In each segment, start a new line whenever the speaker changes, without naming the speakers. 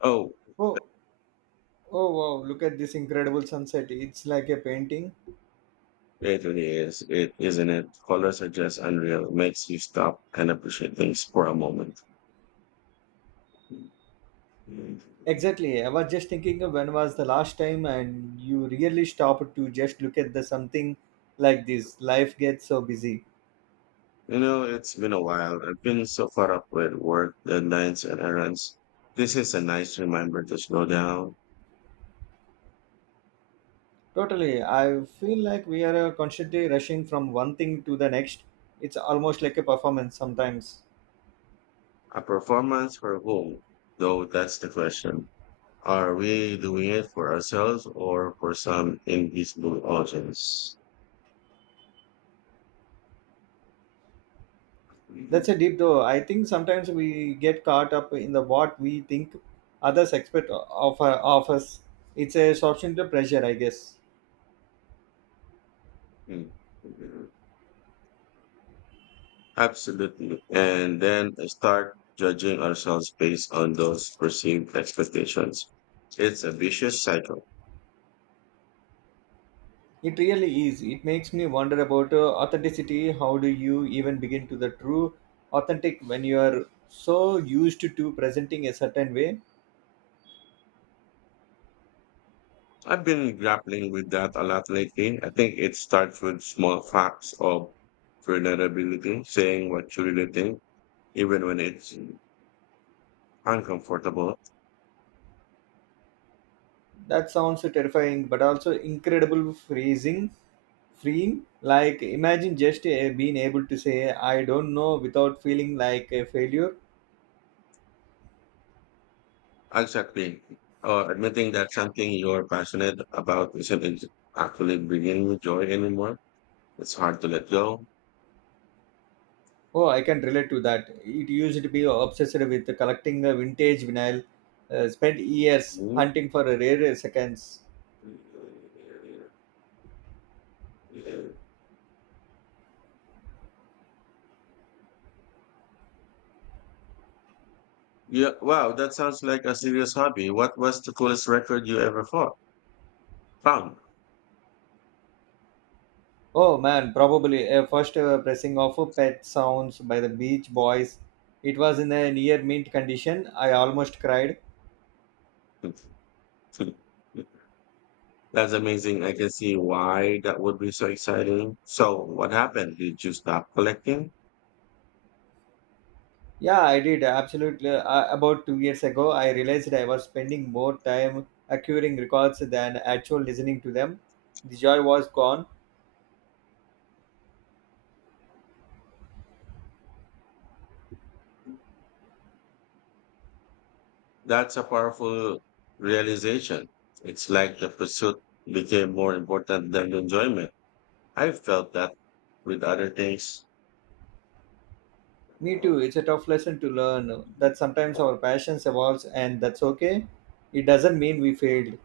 Oh,
Oh, oh wow, look at this incredible sunset. It's like a painting.
it really is. It isn't it. Colors are just unreal. Makes you stop and appreciate things for a moment. You
Exactly. I was just thinking of when was the last time and you really stopped to just look at the something like this. Life gets so busy.
know, it's been a while. I've been so caught up with work, deadlines, and errands. This is a nice reminder to slow down.
Totally. I feel like we are constantly rushing from one thing to the next. It's almost like a performance sometimes.
A performance for whom, though, that's the question. Are we doing it for ourselves or for some invisible audience?
That's a deep though. I think sometimes we get caught up in the what we think others expect of us. It's a substantial pressure, I guess.
Mm. Absolutely. And then start judging ourselves based on those perceived expectations. It's a vicious cycle.
It really is. It makes me wonder about authenticity. How do you even begin to the true authentic when you are so used to presenting a certain way?
I've been grappling with that a lot lately. I think it starts with small facts of vulnerability, saying what you really think, even when it's uncomfortable.
That sounds terrifying, but also incredible phrasing, freeing. Like imagine just being able to say "I don't know" without feeling like a failure.
Exactly. Or admitting that something you're passionate about isn't ex- actually bringing you joy anymore. It's hard to let go.
Oh, I can relate to that. It used to be obsessed with collecting vintage vinyl, spent years
Mhm.
hunting for a rare seconds.
Yeah, wow, that sounds like a serious hobby. What was the coolest record you ever found?
Oh man, probably a first pressing of Pet Sounds by the Beach Boys. It was in a near mint condition. I almost cried.
That's amazing. I can see why that would be so exciting. So, what happened? Did you stop collecting?
Yeah, I did absolutely. About 2 years ago, I realized I was spending more time acquiring records than actual listening to them. The joy was gone.
That's a powerful realization. It's like the pursuit became more important than the enjoyment. I felt that with other things.
Me too. It's a tough lesson to learn that sometimes our passions evolves and that's okay. It doesn't mean we failed.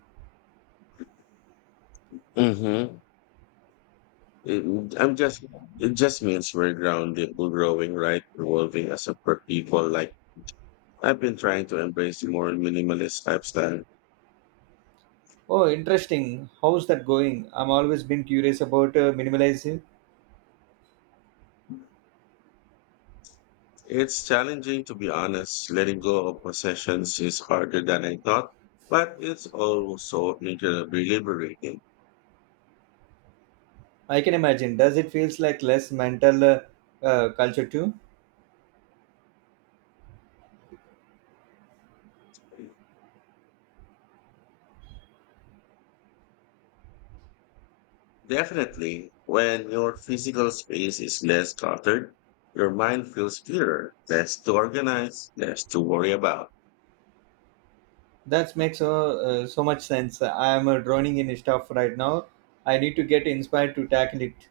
Mm-hmm. It, I'm just, it just means we're grounded, we're growing, right? Evolving as people. Like, I've been trying to embrace a more minimalist lifestyle.
Oh, interesting. How's that going? I'm always been curious about minimalism.
It's challenging, to be honest. Letting go of possessions is harder than I thought, but it's also incredibly liberating.
I can imagine. Does it feels like less mental culture too?
Definitely, when your physical space is less cluttered, your mind feels clearer, less to organize, less to worry about.
That makes so so much sense. I am drowning in stuff right now. I need to get inspired to tackle it.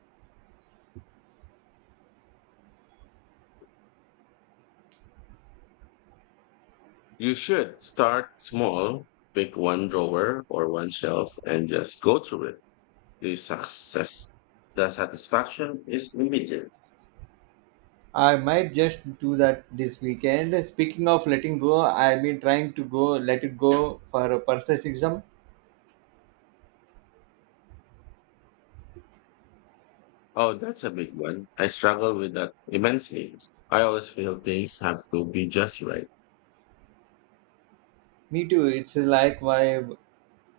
You should start small, pick one drawer or one shelf and just go through it. The success, the satisfaction is immediate.
I might just do that this weekend. Speaking of letting go, I've been trying to go let it go for a perfectionism.
Oh, that's a big one. I struggle with that immensely. I always feel things have to be just right.
Me too. It's like why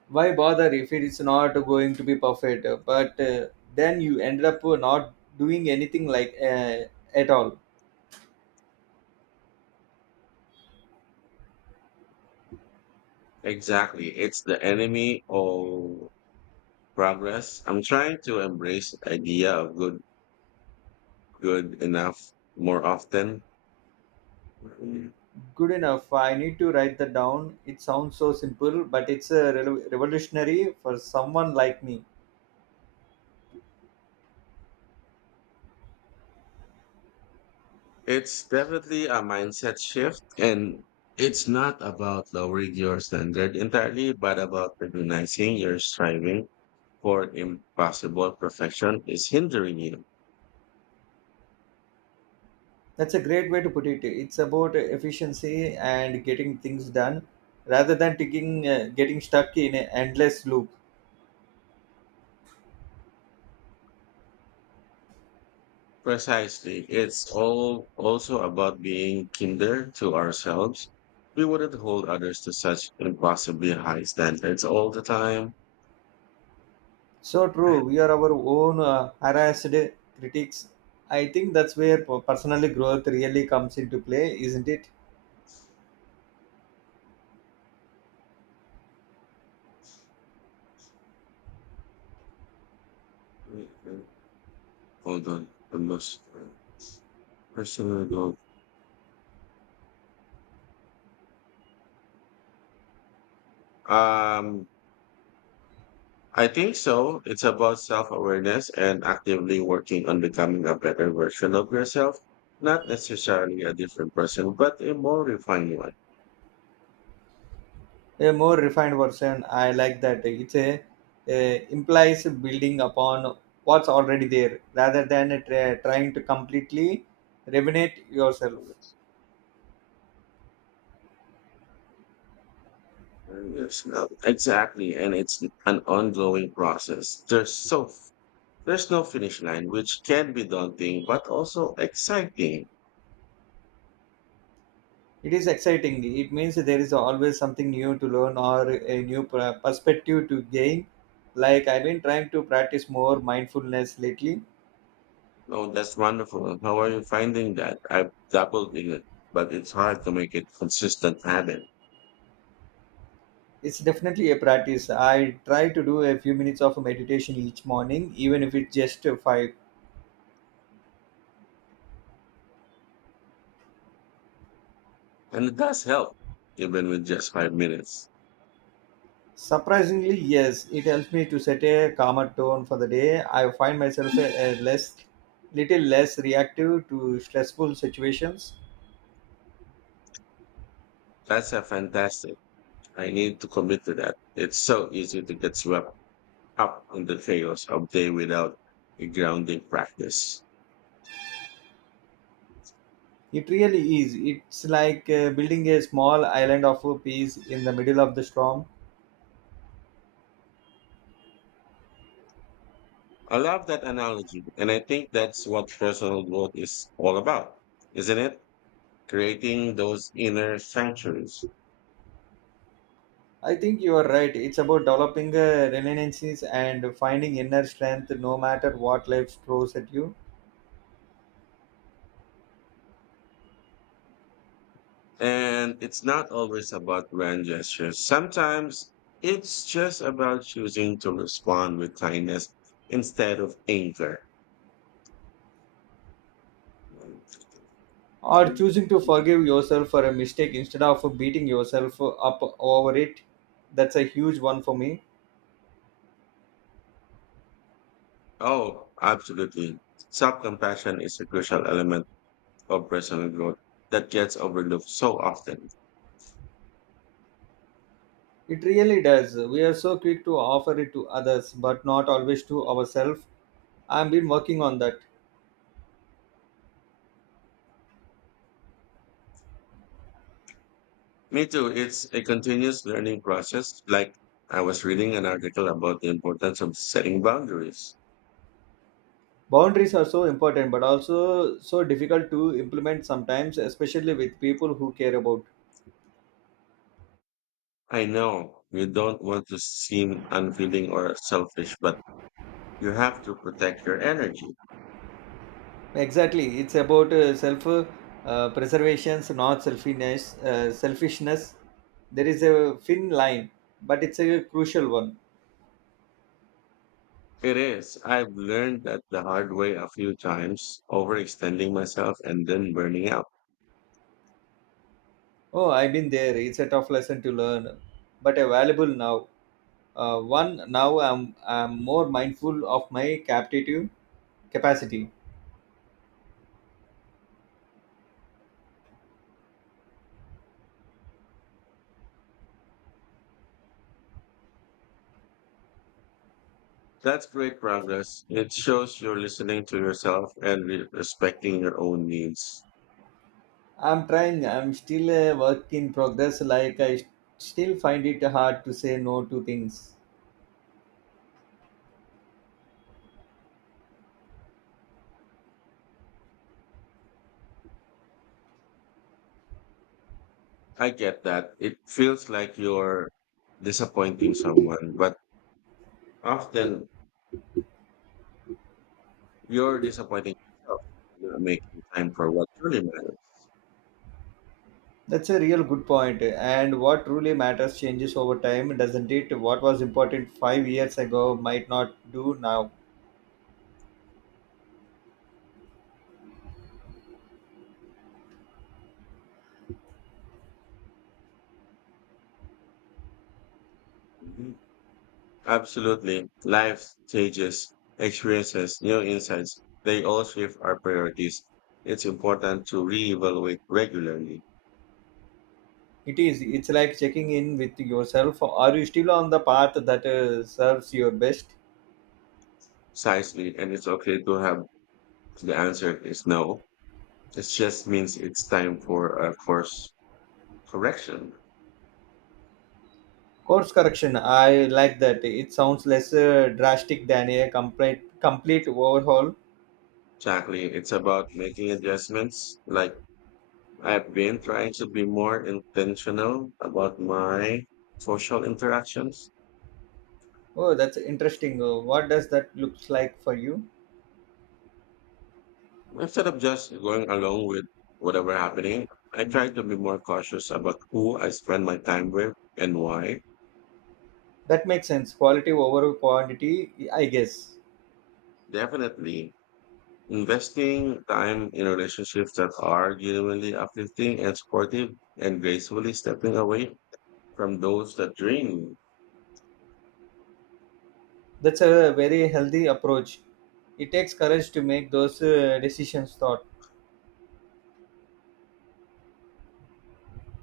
why bother if it's not going to be perfect? But then you end up not doing anything like at all.
Exactly. It's the enemy of progress. I'm trying to embrace the idea of good enough more often.
Good enough. I need to write that down. It sounds so simple, but it's a revolutionary for someone like me.
It's definitely a mindset shift, and it's not about lowering your standard entirely, but about recognizing your striving for impossible perfection is hindering you.
That's a great way to put it. It's about efficiency and getting things done rather than getting stuck in an endless loop.
Precisely. It's all also about being kinder to ourselves. We wouldn't hold others to such impossibly high standards all the time.
So true. We are our own harassed critics. I think that's where personal growth really comes into play, isn't it?
Hold on, the most personal goal. Um, I think so. It's about self-awareness and actively working on becoming a better version of yourself, not necessarily a different person, but a more refined one.
A more refined version, I like that. It's a implies building upon what's already there rather than trying to completely renovate yourself.
Yes, no, exactly, and it's an ongoing process. There's no finish line, which can be daunting, but also exciting.
It is exciting. It means there is always something new to learn or a new perspective to gain. Like I've been trying to practice more mindfulness lately.
Oh, that's wonderful. How are you finding that? I've dabbled in it, but it's hard to make it consistent habit.
It's definitely a practice. I try to do a few minutes of meditation each morning, even if it's just five.
And it does help, even with just 5 minutes.
Surprisingly, yes, it helps me to set a calmer tone for the day. I find myself a less, little less reactive to stressful situations.
That's a fantastic. I need to commit to that. It's so easy to get swept up in the chaos of day without a grounding practice.
It really is. It's like building a small island of peace in the middle of the storm.
I love that analogy, and I think that's what personal growth is all about, isn't it? Creating those inner sanctuaries.
I think you are right. It's about developing resiliencies and finding inner strength no matter what life throws at you.
And it's not always about grand gestures. Sometimes it's just about choosing to respond with kindness instead of anger.
Or choosing to forgive yourself for a mistake instead of beating yourself up over it. That's a huge one for me.
Oh, absolutely. Self compassion is a crucial element of personal growth that gets overlooked so often.
It really does. We are so quick to offer it to others, but not always to ourselves. I've been working on that.
Me too. It's a continuous learning process. Like I was reading an article about the importance of setting boundaries.
Boundaries are so important, but also so difficult to implement sometimes, especially with people who care about.
I know you don't want to seem unfeeling or selfish, but you have to protect your energy.
Exactly, it's about self preservation, not selfishness. Selfishness. There is a thin line, but it's a crucial one.
It is. I've learned that the hard way a few times, overextending myself and then burning out.
Oh, I've been there. It's a tough lesson to learn, but a valuable now. One now I'm more mindful of my captive capacity.
That's great progress. It shows you're listening to yourself and respecting your own needs.
I'm trying. I'm still a work in progress. Like still find it hard to say no to things.
I get that. It feels like you're disappointing someone, but often you're disappointing yourself by not making time for what truly matters.
That's a real good point. And what truly matters changes over time, doesn't it? What was important 5 years ago might not do now.
Mm-hmm. Absolutely. Life stages, experiences, new insights, they all shift our priorities. It's important to reevaluate regularly,
It is. It's like checking in with yourself. Are you still on the path that serves your best?
precisely, and it's okay to have the answer is no. It just means it's time for a course correction.
Course correction. I like that. It sounds less drastic than a complete overhaul.
Exactly. It's about making adjustments. Like I've been trying to be more intentional about my social interactions.
Oh, that's interesting. What does that looks like for you?
Instead of just going along with whatever happening, I try to be more cautious about who I spend my time with and why.
That makes sense. Quality over quantity, I guess.
Definitely, investing time in relationships that are genuinely uplifting and supportive and gracefully stepping away from those that drain you.
That's a very healthy approach. It takes courage to make those decisions. Thought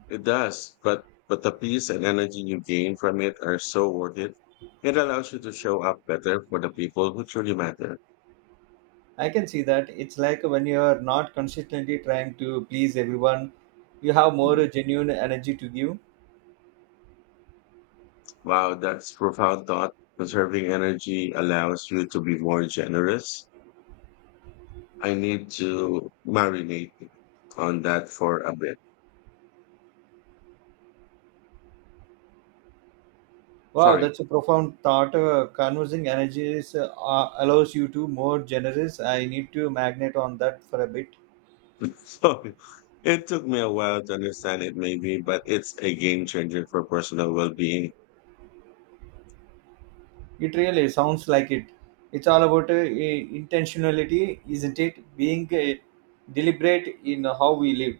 It does, but the peace and energy you gain from it are so worth it. It allows you to show up better for the people who truly matter.
I can see that. It's like when you are not consistently trying to please everyone, you have more genuine energy to give.
Wow, that's profound thought. Conserving energy allows you to be more generous. I need to marinate on that for a bit.
Wow,
Sorry.
that's a profound thought. Conversing energies allows you to more generous. I need to magnate on that for a bit.
Sorry. It took me a while to understand it, maybe, but it's a game changer for personal well being.
It really sounds like it. It's all about intentionality, isn't it? Being deliberate in how we live.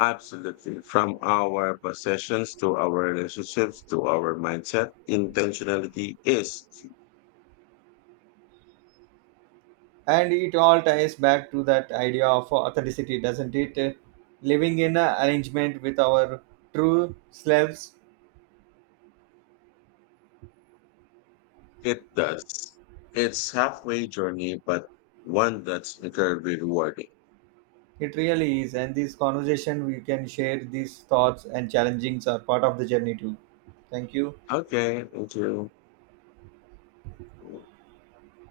Absolutely. From our possessions to our relationships to our mindset, intentionality is.
And it all ties back to that idea of authenticity, doesn't it? Living in arrangement with our true selves.
It does. It's halfway journey, but one that's incredibly rewarding.
It really is. And this conversation, we can share these thoughts and challengings are part of the journey too. Thank you.
Okay, thank you.